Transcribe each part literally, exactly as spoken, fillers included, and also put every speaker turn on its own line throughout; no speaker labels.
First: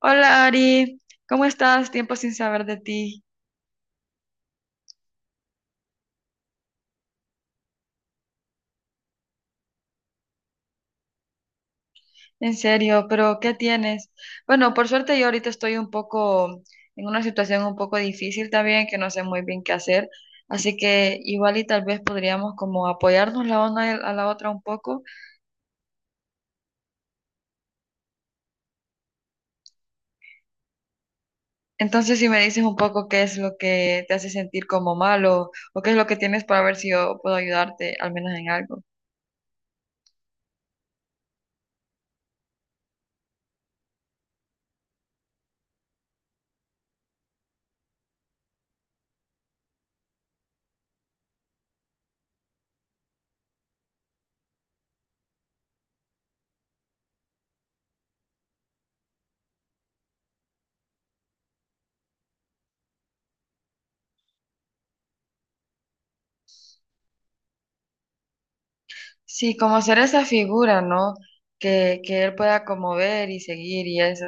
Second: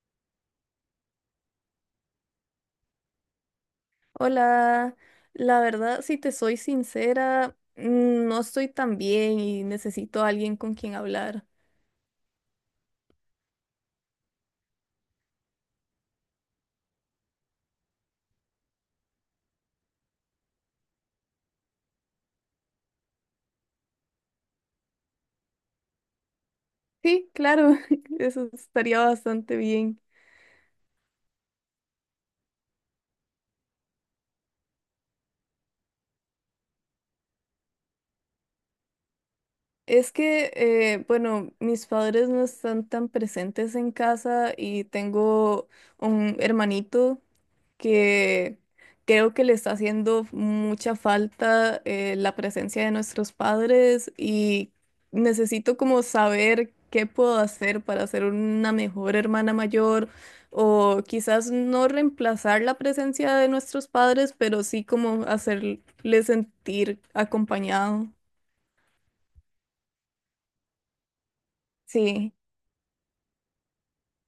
Hola Ari, ¿cómo estás? Tiempo sin saber de ti,
Hola, la verdad, si te soy sincera, mm, no estoy tan bien y necesito a alguien con quien hablar.
en serio, pero ¿qué tienes? Bueno, por suerte yo ahorita estoy un poco en una situación un poco difícil también, que no sé muy bien qué hacer, así que igual y tal vez podríamos como apoyarnos la una a la otra un poco.
Sí, claro, eso estaría bastante bien.
Entonces, si me dices un poco qué es lo que te hace sentir como malo o qué es lo que tienes para ver si yo puedo ayudarte al menos en algo.
Es que, eh, bueno, mis padres no están tan presentes en casa y tengo un hermanito que creo que le está haciendo mucha falta, eh, la presencia de nuestros padres, y necesito como saber qué puedo hacer para ser una mejor hermana mayor, o quizás no reemplazar la presencia de nuestros padres, pero sí como hacerle sentir acompañado.
Sí, como ser esa figura, ¿no? Que, que
Sí.
él pueda como ver y seguir y eso.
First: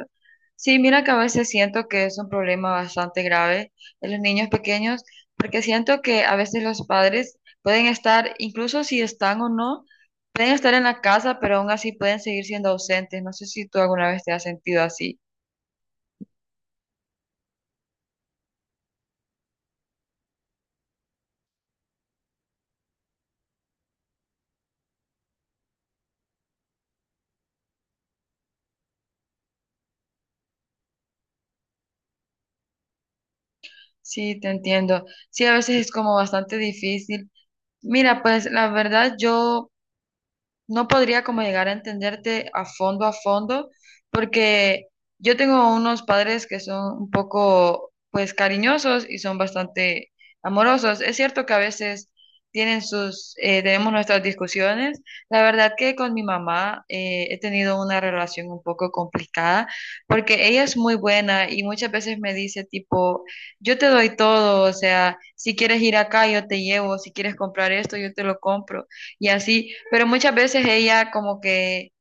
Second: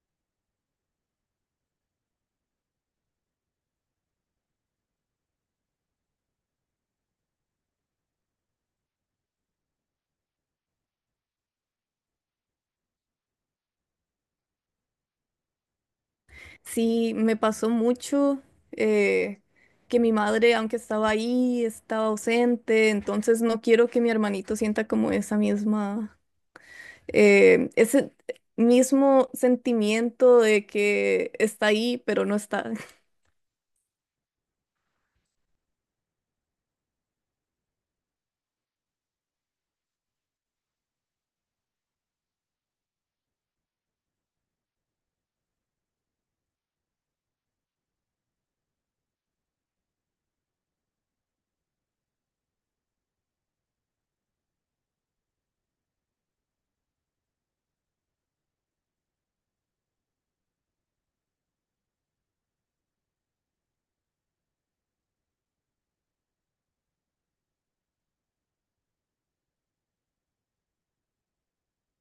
Sí, mira que a veces siento que es un problema bastante grave en los niños pequeños, porque siento que a veces los padres pueden estar, incluso si están o no, pueden estar en la casa, pero aún así pueden seguir siendo ausentes. No sé si tú alguna vez te has sentido así.
Sí, me pasó mucho, eh, que mi madre, aunque estaba ahí, estaba ausente. Entonces no quiero que mi hermanito sienta como esa misma, eh, ese mismo sentimiento de que está ahí, pero no está.
Sí, te entiendo. Sí, a veces es como bastante difícil. Mira, pues la verdad yo no podría como llegar a entenderte a fondo a fondo, porque yo tengo unos padres que son un poco, pues, cariñosos y son bastante amorosos. Es cierto que a veces tienen sus, eh, tenemos nuestras discusiones. La verdad que con mi mamá eh, he tenido una relación un poco complicada, porque ella es muy buena y muchas veces me dice tipo, yo te doy todo, o sea, si quieres ir acá, yo te llevo, si quieres comprar esto, yo te lo compro y así, pero muchas veces ella como que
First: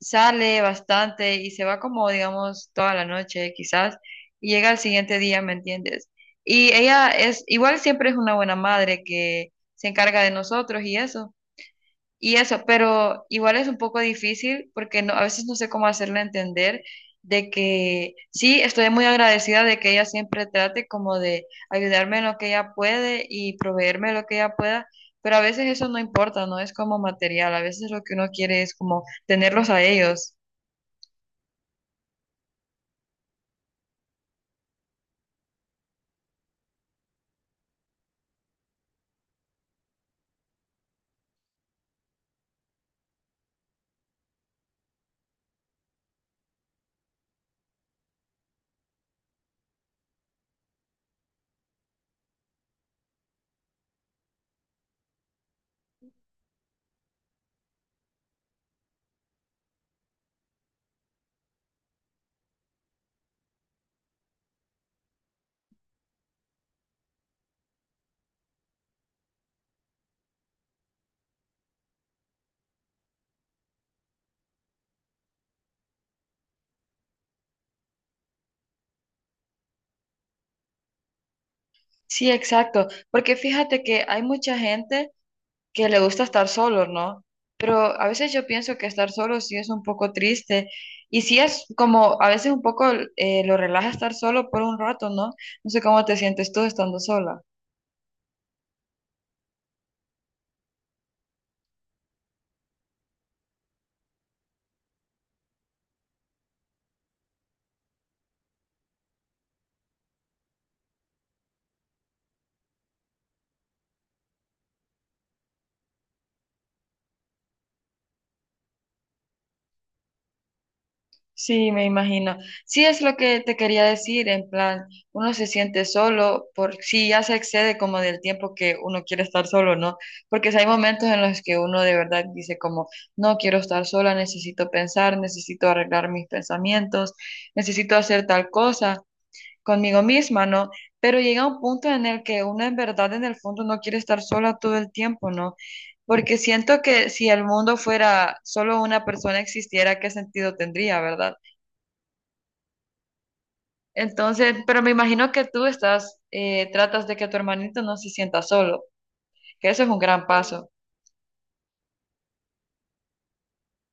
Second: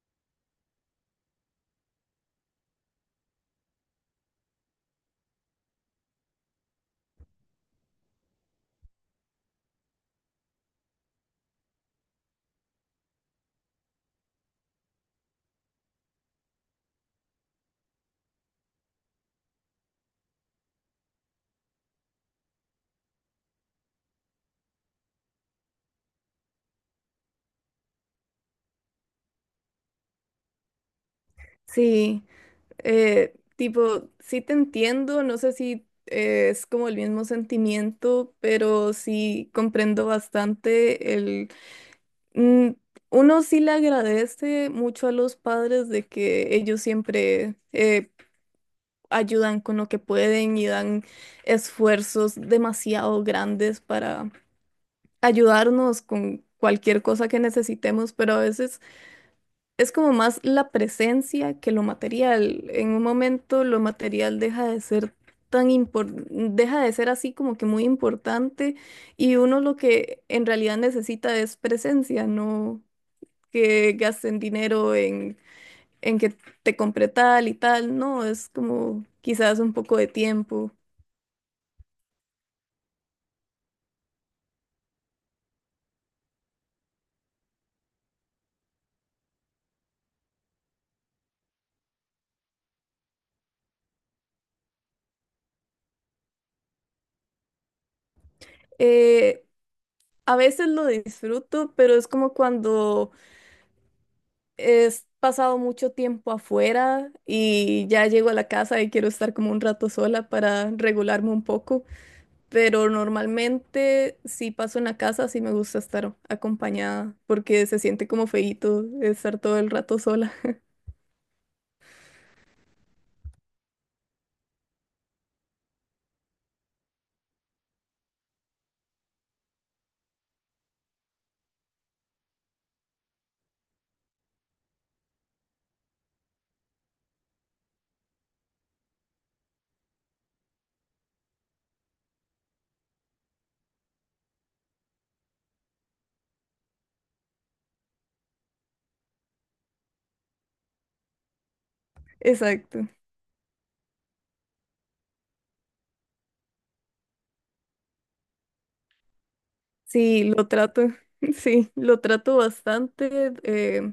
sale bastante y se va como, digamos, toda la noche quizás, y llega al siguiente día, ¿me entiendes? Y ella es, igual siempre es una buena madre que se encarga de nosotros y eso, y eso, pero igual es un poco difícil porque no, a veces no sé cómo hacerle entender de que sí, estoy muy agradecida de que ella siempre trate como de ayudarme en lo que ella puede y proveerme lo que ella pueda, pero a veces eso no importa, no es como material, a veces lo que uno quiere es como tenerlos a ellos.
Sí, eh, tipo, sí te entiendo, no sé si, eh, es como el mismo sentimiento, pero sí comprendo bastante. Mm, uno sí le agradece mucho a los padres de que ellos siempre, eh, ayudan con lo que pueden y dan esfuerzos demasiado grandes para ayudarnos con cualquier cosa que necesitemos, pero a veces es como más la presencia que lo material. En un momento lo material deja de ser tan impor- deja de ser así como que muy importante, y uno lo que en realidad necesita es presencia, no que gasten dinero en, en que te compre tal y tal. No, es como quizás un poco de tiempo.
Sí, exacto, porque fíjate que hay mucha gente que le gusta estar solo, ¿no? Pero a veces yo pienso que estar solo sí es un poco triste y sí es como a veces un poco eh, lo relaja estar solo por un rato, ¿no? No sé cómo te sientes tú estando sola.
Eh, a veces lo disfruto, pero es como cuando he pasado mucho tiempo afuera y ya llego a la casa y quiero estar como un rato sola para regularme un poco, pero normalmente si paso en la casa sí me gusta estar acompañada porque se siente como feíto estar todo el rato sola.
Sí, me imagino. Sí es lo que te quería decir, en plan, uno se siente solo por si ya se excede como del tiempo que uno quiere estar solo, ¿no? Porque si hay momentos en los que uno de verdad dice como, no quiero estar sola, necesito pensar, necesito arreglar mis pensamientos, necesito hacer tal cosa. Conmigo misma, ¿no? Pero llega un punto en el que uno en verdad en el fondo no quiere estar sola todo el tiempo, ¿no? Porque siento que si el mundo fuera solo una persona existiera, ¿qué sentido tendría, verdad?
Exacto.
Entonces, pero me imagino que tú estás, eh, tratas de que tu hermanito no se sienta solo, que eso es un
Sí,
gran
lo
paso.
trato, sí, lo trato bastante. eh,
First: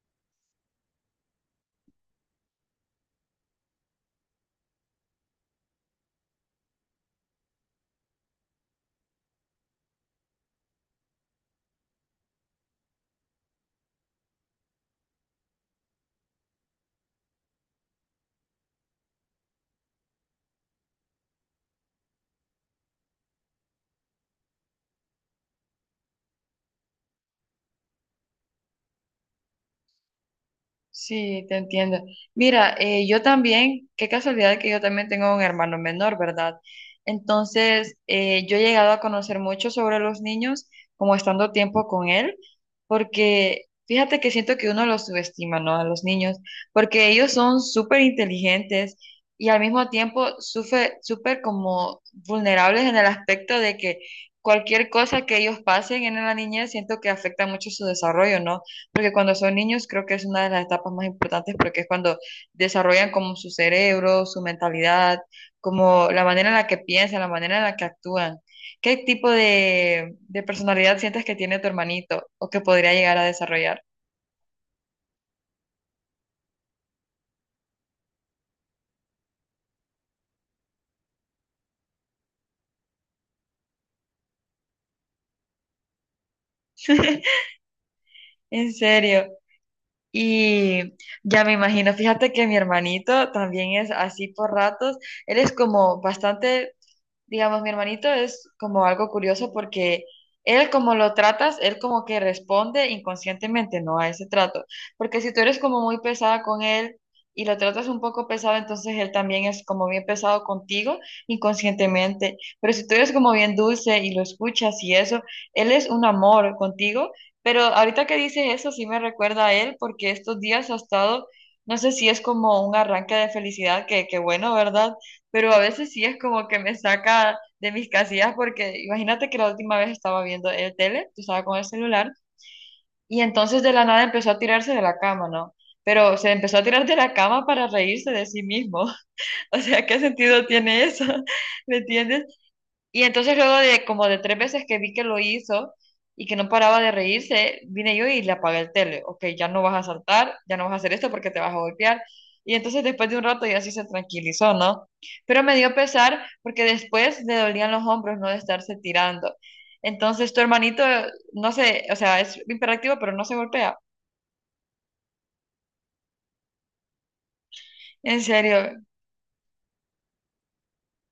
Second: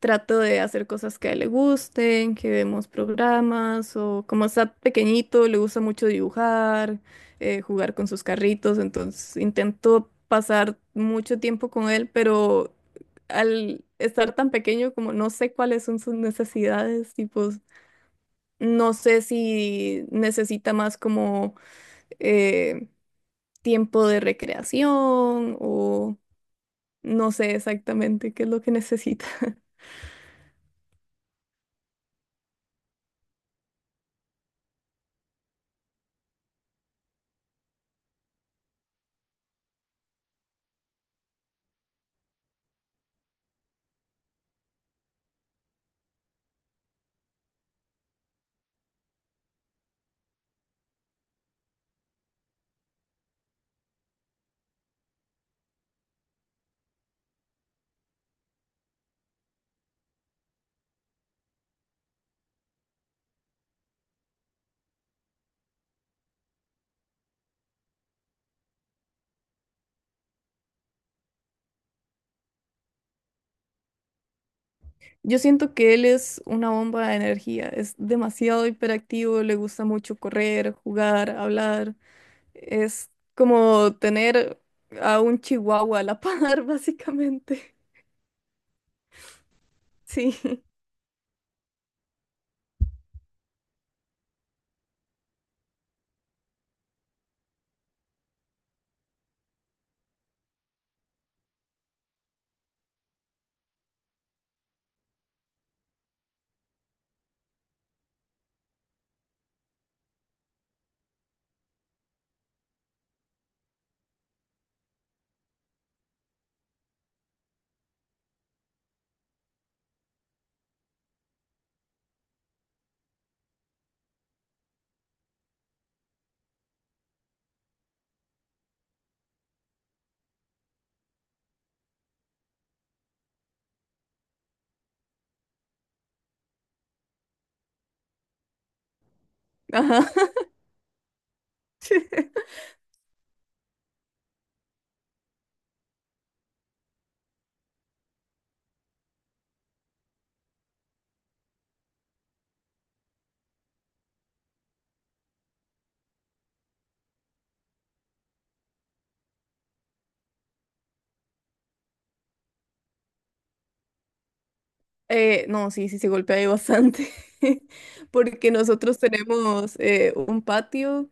Trato de hacer cosas que a él le gusten, que vemos programas, o como está pequeñito, le gusta mucho dibujar, eh, jugar con sus carritos. Entonces intento pasar mucho tiempo con él, pero al estar tan pequeño, como no sé cuáles son sus necesidades, tipo, no sé si necesita más como, eh, tiempo de recreación o... No sé exactamente qué es lo que necesita.
Sí, te entiendo. Mira, eh, yo también, qué casualidad que yo también tengo un hermano menor, ¿verdad? Entonces, eh, yo he llegado a conocer mucho sobre los niños, como estando tiempo con él, porque fíjate que siento que uno los subestima, ¿no? A los niños, porque ellos son súper inteligentes y al mismo tiempo sufre- súper como vulnerables en el aspecto de que cualquier cosa que ellos pasen en la niñez, siento que afecta mucho su desarrollo, ¿no? Porque cuando son niños creo que es una de las etapas más importantes porque es cuando desarrollan como su cerebro, su mentalidad, como la manera en la que piensan, la manera en la que actúan. ¿Qué tipo de, de personalidad sientes que tiene tu hermanito o que podría llegar a desarrollar?
Yo siento que él es una bomba de energía, es demasiado hiperactivo, le gusta mucho correr, jugar, hablar. Es como tener a un chihuahua a la par, básicamente.
En serio.
Sí,
Y ya me imagino, fíjate que mi hermanito también es así por ratos. Él es como bastante, digamos, mi hermanito es como algo curioso porque él como lo tratas, él como que responde inconscientemente, ¿no? A ese trato. Porque si tú eres como muy pesada con él y lo tratas un poco pesado, entonces él también es como bien pesado contigo inconscientemente. Pero si tú eres como bien dulce y lo escuchas y eso, él es un amor contigo. Pero ahorita que dices eso, sí me recuerda a él porque estos días ha estado, no sé si es como un arranque de felicidad, que, que bueno, ¿verdad? Pero a veces sí es como que me saca de mis casillas porque imagínate que la última vez estaba viendo el tele, tú estaba con el celular, y entonces de la nada empezó a tirarse de la cama, ¿no? Pero se empezó a tirar de la cama para reírse de sí mismo. O sea, ¿qué
ajá.
sentido tiene eso? ¿Me entiendes? Y entonces luego de como de tres veces que vi que lo hizo y que no paraba de reírse, vine yo y le apagué el tele. Ok, ya no vas a saltar, ya no vas a hacer esto porque te vas a golpear. Y entonces después de un rato ya sí se tranquilizó, ¿no? Pero me dio pesar porque después le dolían los hombros, ¿no? De estarse tirando. Entonces tu hermanito, no sé, o sea, es imperativo, pero no se golpea.
Eh, no, sí, sí, se golpea ahí bastante,
En
porque
serio.
nosotros tenemos, eh, un patio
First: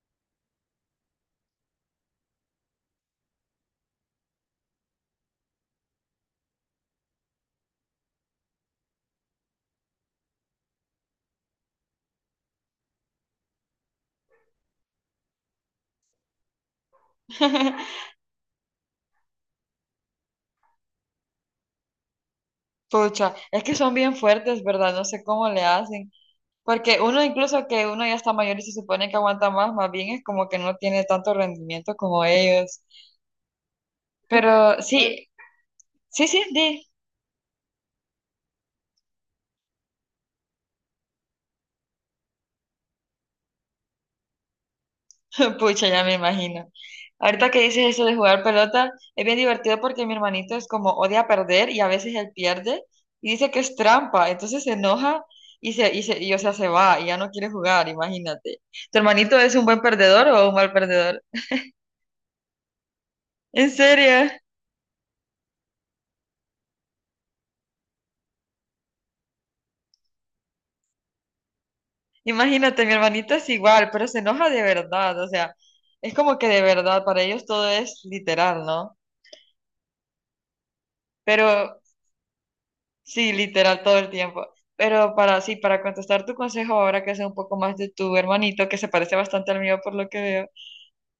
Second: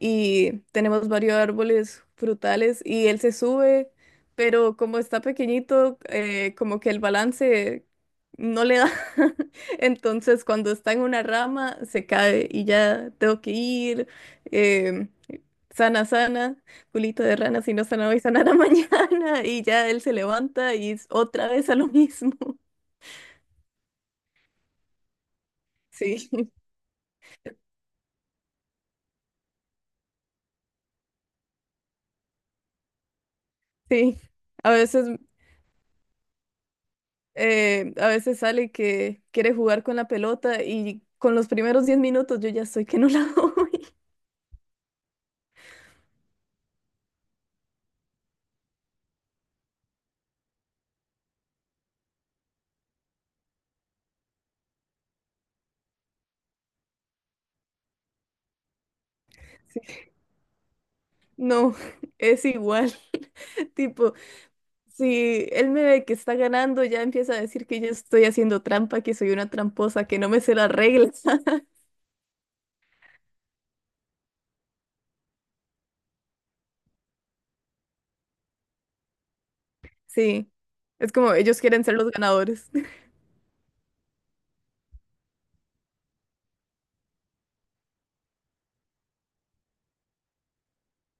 y tenemos varios árboles frutales y él se sube, pero como está pequeñito, eh, como que el balance no le da. Entonces cuando está en una rama se cae y ya tengo que ir. em, Sana, sana, culito de rana, si no sana hoy, sanará mañana. Y ya él se levanta y es otra vez a lo mismo.
Pucha, es que son bien fuertes, ¿verdad? No sé cómo le hacen.
Sí,
Porque uno incluso que uno ya está mayor y se supone que aguanta más, más bien es como que no tiene tanto rendimiento como ellos.
sí. A
Pero
veces,
sí, sí, sí, di.
eh, a veces sale que quiere jugar con la pelota y con los primeros diez minutos yo ya estoy que no la doy.
Pucha, ya me imagino. Ahorita que dices eso de jugar pelota, es bien divertido porque mi hermanito es como odia perder y a veces él pierde y dice que es trampa, entonces se enoja y se, y se, y, o sea, se va y ya no quiere jugar, imagínate. ¿Tu hermanito es un buen
Sí.
perdedor o un mal perdedor?
No, es igual.
¿En
Tipo,
serio?
si él me ve que está ganando, ya empieza a decir que yo estoy haciendo trampa, que soy una tramposa, que no me sé las reglas.
Imagínate, mi hermanito es igual, pero se enoja de verdad, o sea, es como que de verdad, para ellos todo es literal, ¿no?
Sí, es como ellos
Pero
quieren ser los ganadores.
sí, literal todo el tiempo. Pero para sí, para contestar tu consejo ahora que sé un poco más de tu hermanito, que se parece bastante al mío por lo que veo,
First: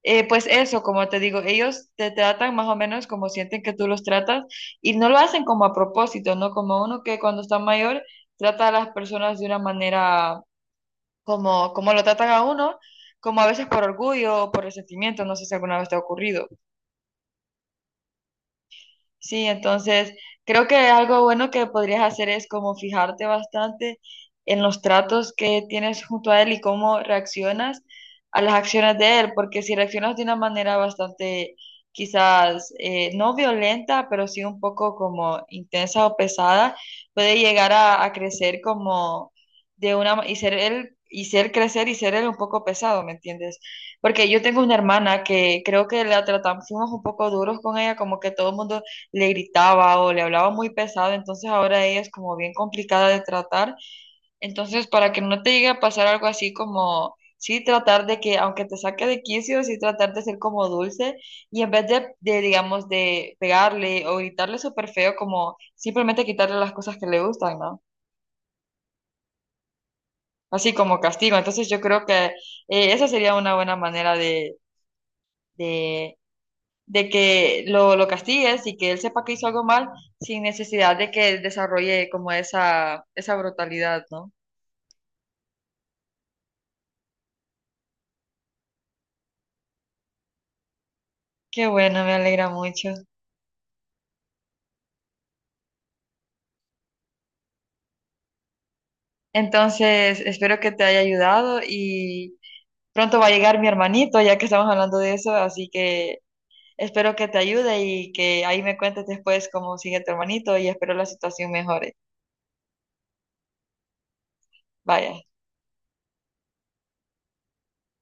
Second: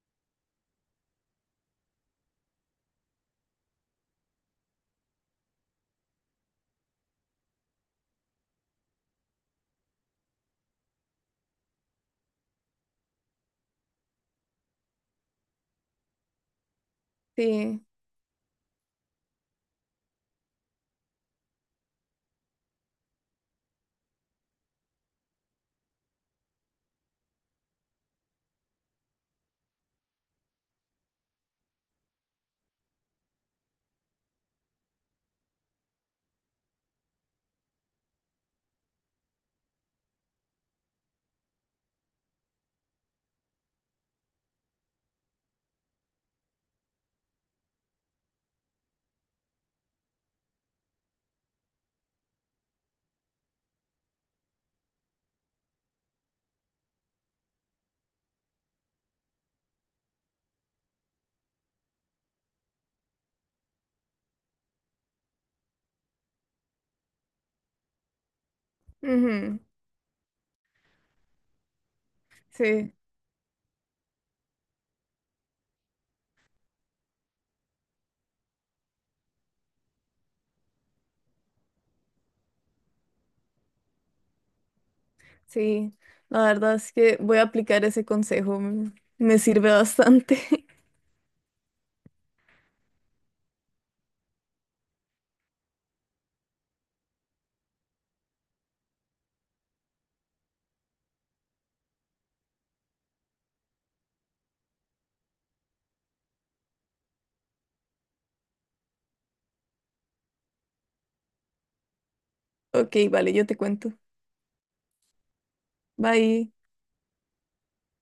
eh, pues eso, como te digo, ellos te tratan más o menos como sienten que tú los tratas y no lo hacen como a propósito, ¿no? Como uno que cuando está mayor trata a las personas de una manera como, como lo tratan a uno, como a veces por orgullo o por resentimiento, no sé si alguna vez te ha ocurrido.
Sí,
Sí, entonces creo que algo bueno que podrías hacer es como fijarte bastante en los tratos que tienes junto a él y cómo reaccionas a las acciones de él, porque si reaccionas de una manera bastante quizás eh, no violenta, pero sí un poco como intensa o pesada, puede llegar a, a crecer como de una ma- y ser él y ser crecer y ser él un poco pesado, ¿me entiendes? Porque yo tengo una hermana que creo que la tratamos, fuimos un poco duros con ella, como que todo el mundo le gritaba o le hablaba muy pesado, entonces ahora ella es como bien complicada de tratar. Entonces, para que no te llegue a pasar algo así como, sí, tratar de que, aunque te saque de quicio, sí, tratar de ser como dulce y en vez de, de, digamos, de pegarle o gritarle súper feo, como simplemente quitarle las cosas que le gustan, ¿no?
ujú,
Así como castigo. Entonces, yo creo que eh,
sí,
esa sería una buena manera de de de que lo, lo castigues y que él sepa que hizo algo mal sin necesidad de que él desarrolle como esa, esa brutalidad, ¿no?
sí. La verdad es que voy a aplicar ese consejo. Me me sirve bastante.
Qué bueno, me alegra mucho. Entonces, espero que te haya ayudado y pronto va a llegar mi hermanito, ya que estamos hablando de eso, así que espero que te ayude y que ahí me cuentes después cómo sigue tu hermanito y espero la situación mejore.
Ok, vale, yo te cuento.
Vaya.
Bye.